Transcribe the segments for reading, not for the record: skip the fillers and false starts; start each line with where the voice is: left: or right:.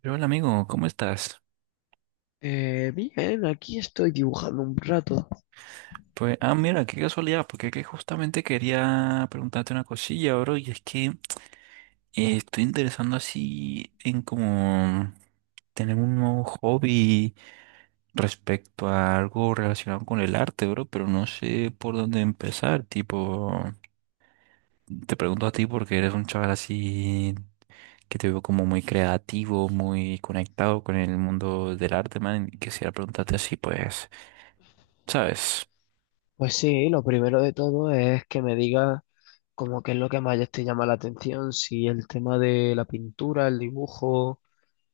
right: Pero hola amigo, ¿cómo estás?
left: Bien, aquí estoy dibujando un rato.
right: Pues, mira, qué casualidad, porque que justamente quería preguntarte una cosilla, bro, y es que estoy interesando así en como tener un nuevo hobby respecto a algo relacionado con el arte, bro, pero no sé por dónde empezar, tipo, te pregunto a ti porque eres un chaval así que te veo como muy creativo, muy conectado con el mundo del arte, man, y quisiera preguntarte así, pues, ¿sabes?
left: Pues sí, lo primero de todo es que me digas como qué es lo que más te llama la atención, si el tema de la pintura, el dibujo,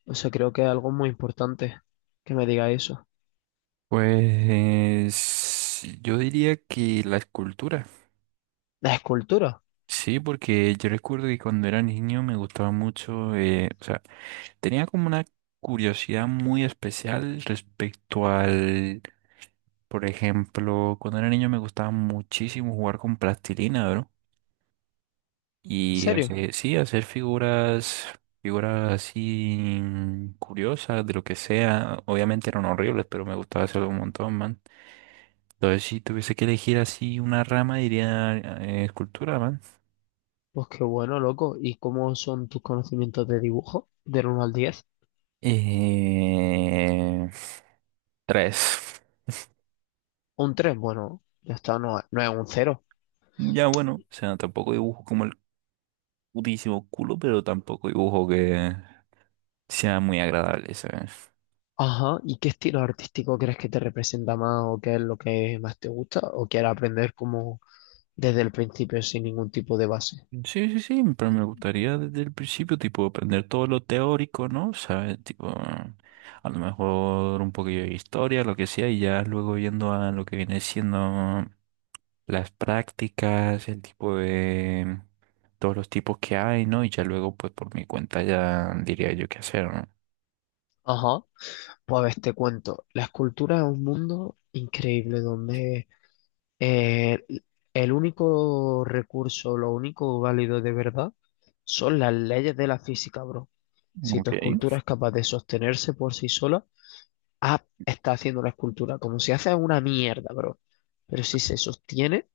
left: o sea, creo que es algo muy importante que me diga eso.
right: Pues yo diría que la escultura,
left: ¿La escultura?
right: sí, porque yo recuerdo que cuando era niño me gustaba mucho, o sea, tenía como una curiosidad muy especial respecto al, por ejemplo, cuando era niño me gustaba muchísimo jugar con plastilina, ¿no?
left: ¿En
right: Y
left: serio?
right: hacer, sí, hacer figuras, figuras así, curiosas, de lo que sea, obviamente eran horribles, pero me gustaba hacerlo un montón, man. Entonces, si tuviese que elegir así una rama, diría escultura, man.
left: Pues qué bueno, loco. ¿Y cómo son tus conocimientos de dibujo? Del uno al 10.
right: Eh, tres.
left: Un 3 bueno, ya está, no, no es un cero.
right: Ya bueno, o sea, tampoco dibujo como el putísimo culo, pero tampoco dibujo que sea muy agradable, ¿sabes?
left: Ajá, ¿y qué estilo artístico crees que te representa más o qué es lo que más te gusta o quieres aprender como desde el principio sin ningún tipo de base?
right: Sí, sí, sí, pero me gustaría desde el principio, tipo, aprender todo lo teórico, ¿no? ¿Sabes? Tipo, a lo mejor un poquillo de historia, lo que sea, y ya luego yendo a lo que viene siendo las prácticas, el tipo de todos los tipos que hay, ¿no? Y ya luego, pues, por mi cuenta ya diría yo qué hacer,
left: Ajá, pues a ver, te cuento, la escultura es un mundo increíble donde eh, el único recurso, lo único válido de verdad son las leyes de la física, bro.
right: ¿no?
left: Si tu
right: Okay.
left: escultura es capaz de sostenerse por sí sola, ah, está haciendo la escultura. Como si hace una mierda, bro. Pero si se sostiene,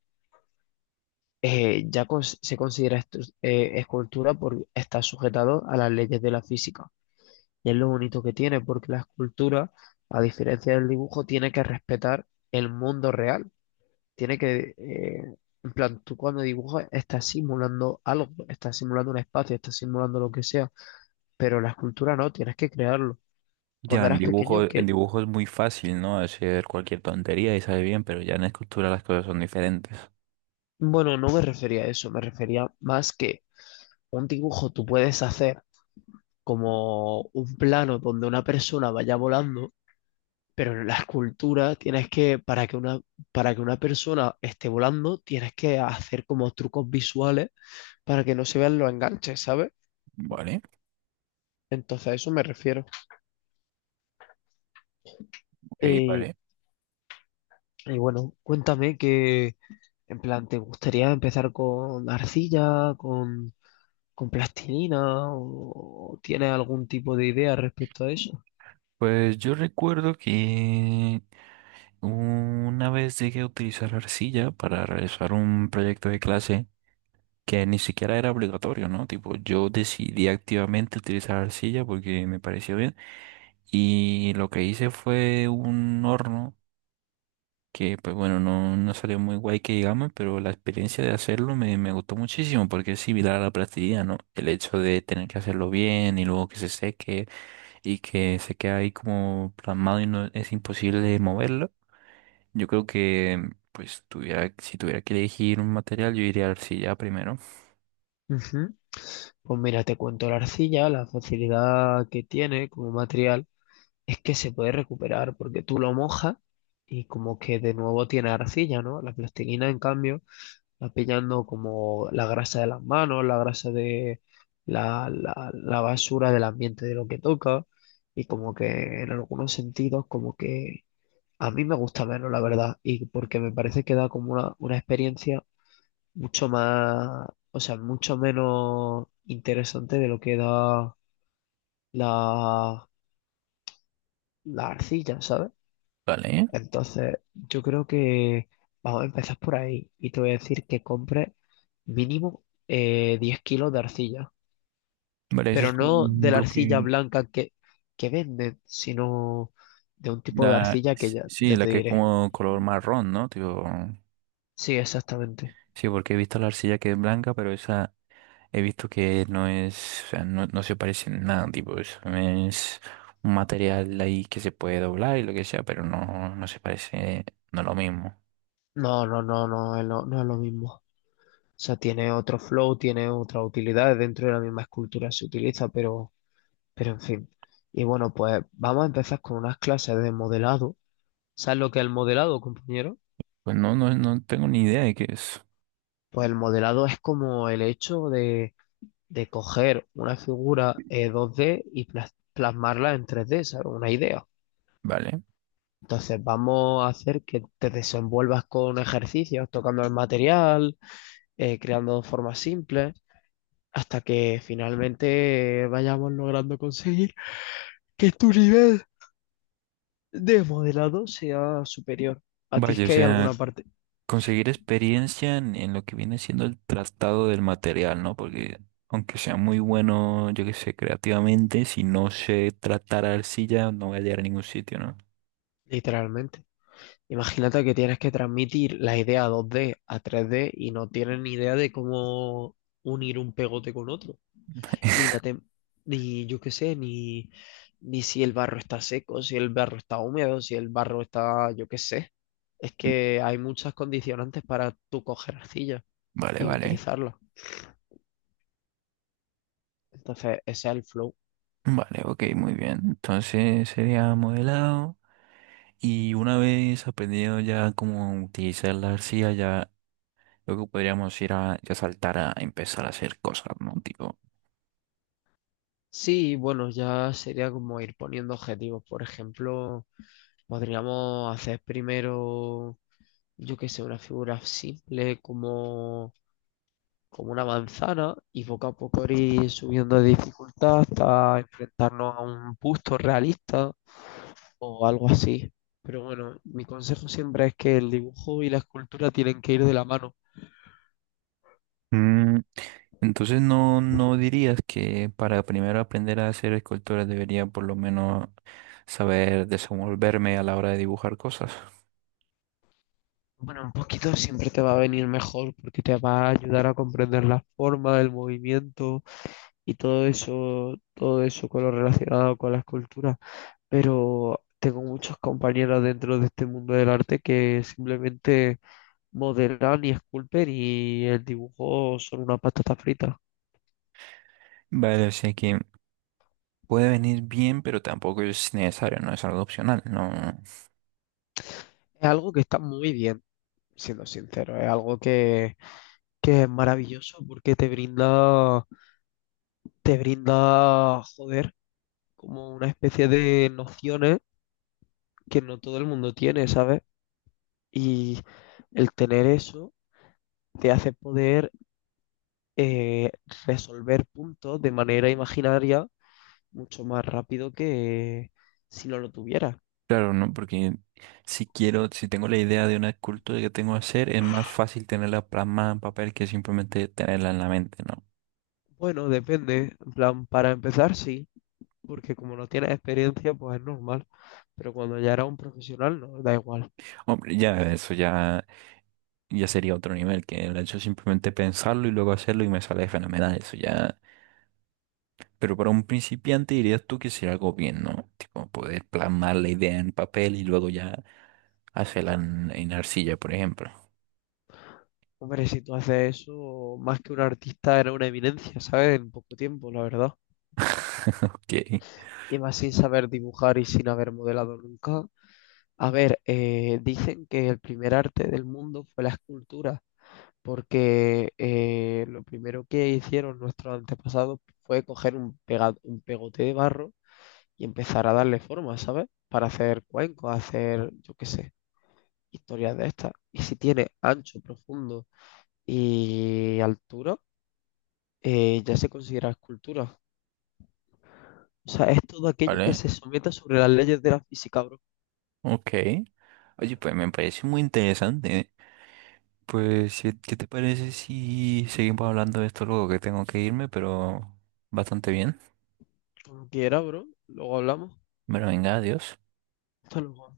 left: ya se considera escultura porque está sujetado a las leyes de la física. Y es lo bonito que tiene, porque la escultura, a diferencia del dibujo, tiene que respetar el mundo real. Tiene que, en plan, tú cuando dibujas estás simulando algo, estás simulando un espacio, estás simulando lo que sea, pero la escultura no, tienes que crearlo.
right: Ya
left: Cuando eras pequeño,
right: en
left: que,
right: dibujo es muy fácil, ¿no? Hacer cualquier tontería y sale bien, pero ya en escultura las cosas son diferentes.
left: bueno, no me refería a eso, me refería más que un dibujo tú puedes hacer como un plano donde una persona vaya volando, pero en la escultura tienes que, para que una persona esté volando, tienes que hacer como trucos visuales para que no se vean los enganches, ¿sabes?
right: Vale,
left: Entonces a eso me refiero.
right: ok,
left: Y,
right: vale.
left: y bueno, cuéntame que, en plan, ¿te gustaría empezar con arcilla, con plastilina o tienes algún tipo de idea respecto a eso?
right: Pues yo recuerdo que una vez llegué a utilizar arcilla para realizar un proyecto de clase que ni siquiera era obligatorio, ¿no? Tipo, yo decidí activamente utilizar arcilla porque me pareció bien y lo que hice fue un horno que, pues bueno, no salió muy guay que digamos, pero la experiencia de hacerlo me gustó muchísimo porque es similar a la plastilina, ¿no? El hecho de tener que hacerlo bien y luego que se seque y que se queda ahí como plasmado y no es imposible moverlo. Yo creo que, pues, si tuviera que elegir un material, yo iría a arcilla primero.
left: Pues mira, te cuento la arcilla, la facilidad que tiene como material es que se puede recuperar porque tú lo mojas y como que de nuevo tiene arcilla, ¿no? La plastilina, en cambio, va pillando como la grasa de las manos, la grasa de la basura del ambiente de lo que toca y como que en algunos sentidos como que a mí me gusta menos, la verdad, y porque me parece que da como una experiencia mucho más, o sea, mucho menos interesante de lo que da la, la arcilla, ¿sabes?
right: Vale.
left: Entonces, yo creo que vamos a empezar por ahí y te voy a decir que compres mínimo 10 kilos de arcilla,
right: Vale, eso
left: pero
right: es
left: no
right: un
left: de la arcilla
right: bloque.
left: blanca que venden, sino de un tipo de arcilla que
right: Sí,
left: ya
right: la
left: te
right: que es
left: diré.
right: como color marrón, ¿no? Tipo,
left: Sí, exactamente.
right: sí, porque he visto la arcilla que es blanca, pero esa he visto que no es, o sea, no se parece en nada, tipo, eso es un material ahí que se puede doblar y lo que sea, pero no se parece, no es lo mismo.
left: No, es no es lo mismo. Sea, tiene otro flow, tiene otras utilidades dentro de la misma escultura se utiliza, pero en fin. Y bueno, pues vamos a empezar con unas clases de modelado. ¿Sabes lo que es el modelado, compañero?
right: Pues no tengo ni idea de qué es.
left: Pues el modelado es como el hecho de coger una figura 2D y plasmarla en 3D, ¿sabes? Una idea.
right: Vale.
left: Entonces vamos a hacer que te desenvuelvas con ejercicios, tocando el material, creando formas simples, hasta que finalmente vayamos logrando conseguir que tu nivel de modelado sea superior a ti es
right: Vaya, o
left: que hay alguna
right: sea,
left: parte,
right: conseguir experiencia en lo que viene siendo el tratado del material, ¿no? Porque aunque sea muy bueno, yo qué sé, creativamente, si no sé tratar arcilla, no voy a llegar a ningún sitio, ¿no?
left: literalmente. Imagínate que tienes que transmitir la idea 2D a 3D y no tienes ni idea de cómo unir un pegote con otro, ni la tem- ni yo qué sé, ni ni si el barro está seco, si el barro está húmedo, si el barro está, yo qué sé. Es que hay muchas condicionantes para tú coger arcilla
right: Vale,
left: y
right: vale.
left: utilizarla. Entonces, ese es el flow.
right: Vale, ok, muy bien. Entonces sería modelado. Y una vez aprendido ya cómo utilizar la arcilla, ya luego podríamos ir a ya saltar a empezar a hacer cosas, ¿no? Tipo.
left: Sí, bueno, ya sería como ir poniendo objetivos. Por ejemplo, podríamos hacer primero, yo qué sé, una figura simple como, como una manzana y poco a poco ir subiendo de dificultad hasta enfrentarnos a un busto realista o algo así. Pero bueno, mi consejo siempre es que el dibujo y la escultura tienen que ir de la mano.
right: mm, Entonces no, no dirías que para primero aprender a hacer esculturas debería por lo menos saber desenvolverme a la hora de dibujar cosas.
left: Bueno, un poquito siempre te va a venir mejor porque te va a ayudar a comprender la forma, el movimiento y todo eso con lo relacionado con la escultura. Pero tengo muchos compañeros dentro de este mundo del arte que simplemente modelan y esculpen y el dibujo son una patata frita.
right: Vale, o sea que puede venir bien, pero tampoco es necesario, no es algo opcional, no.
left: Es algo que está muy bien, siendo sincero. Es algo que es maravilloso porque te brinda, joder, como una especie de nociones que no todo el mundo tiene, ¿sabes? Y el tener eso te hace poder eh, resolver puntos de manera imaginaria mucho más rápido que si no lo tuviera.
right: Claro, no, porque si quiero, si tengo la idea de una escultura que tengo que hacer, es más fácil tenerla plasmada en papel que simplemente tenerla en la mente, ¿no?
left: Bueno, depende. En plan, para empezar, sí, porque como no tienes experiencia, pues es normal. Pero cuando ya eras un profesional, no, da igual.
right: Hombre, ya eso, ya sería otro nivel, que el hecho de simplemente pensarlo y luego hacerlo y me sale fenomenal, eso ya. Pero para un principiante dirías tú que sería algo bien, ¿no? Tipo, poder plasmar la idea en papel y luego ya hacerla en arcilla, por ejemplo.
left: Hombre, si tú haces eso, más que un artista, era una evidencia, ¿sabes? En poco tiempo, la verdad.
right: Ok,
left: Y más sin saber dibujar y sin haber modelado nunca. A ver, dicen que el primer arte del mundo fue la escultura porque lo primero que hicieron nuestros antepasados fue coger un, un pegote de barro y empezar a darle forma, ¿sabes? Para hacer cuencos, hacer, yo qué sé, historias de estas. Y si tiene ancho, profundo y altura, ya se considera escultura. O sea, es todo aquello que
right: ¿vale?
left: se someta sobre las leyes de la física, bro.
right: Ok. Oye, pues me parece muy interesante. ¿Eh? Pues, si- ¿qué te parece si seguimos hablando de esto luego que tengo que irme, pero bastante bien?
left: Como quiera, bro. Luego hablamos.
right: Bueno, venga, adiós.
left: Hasta luego.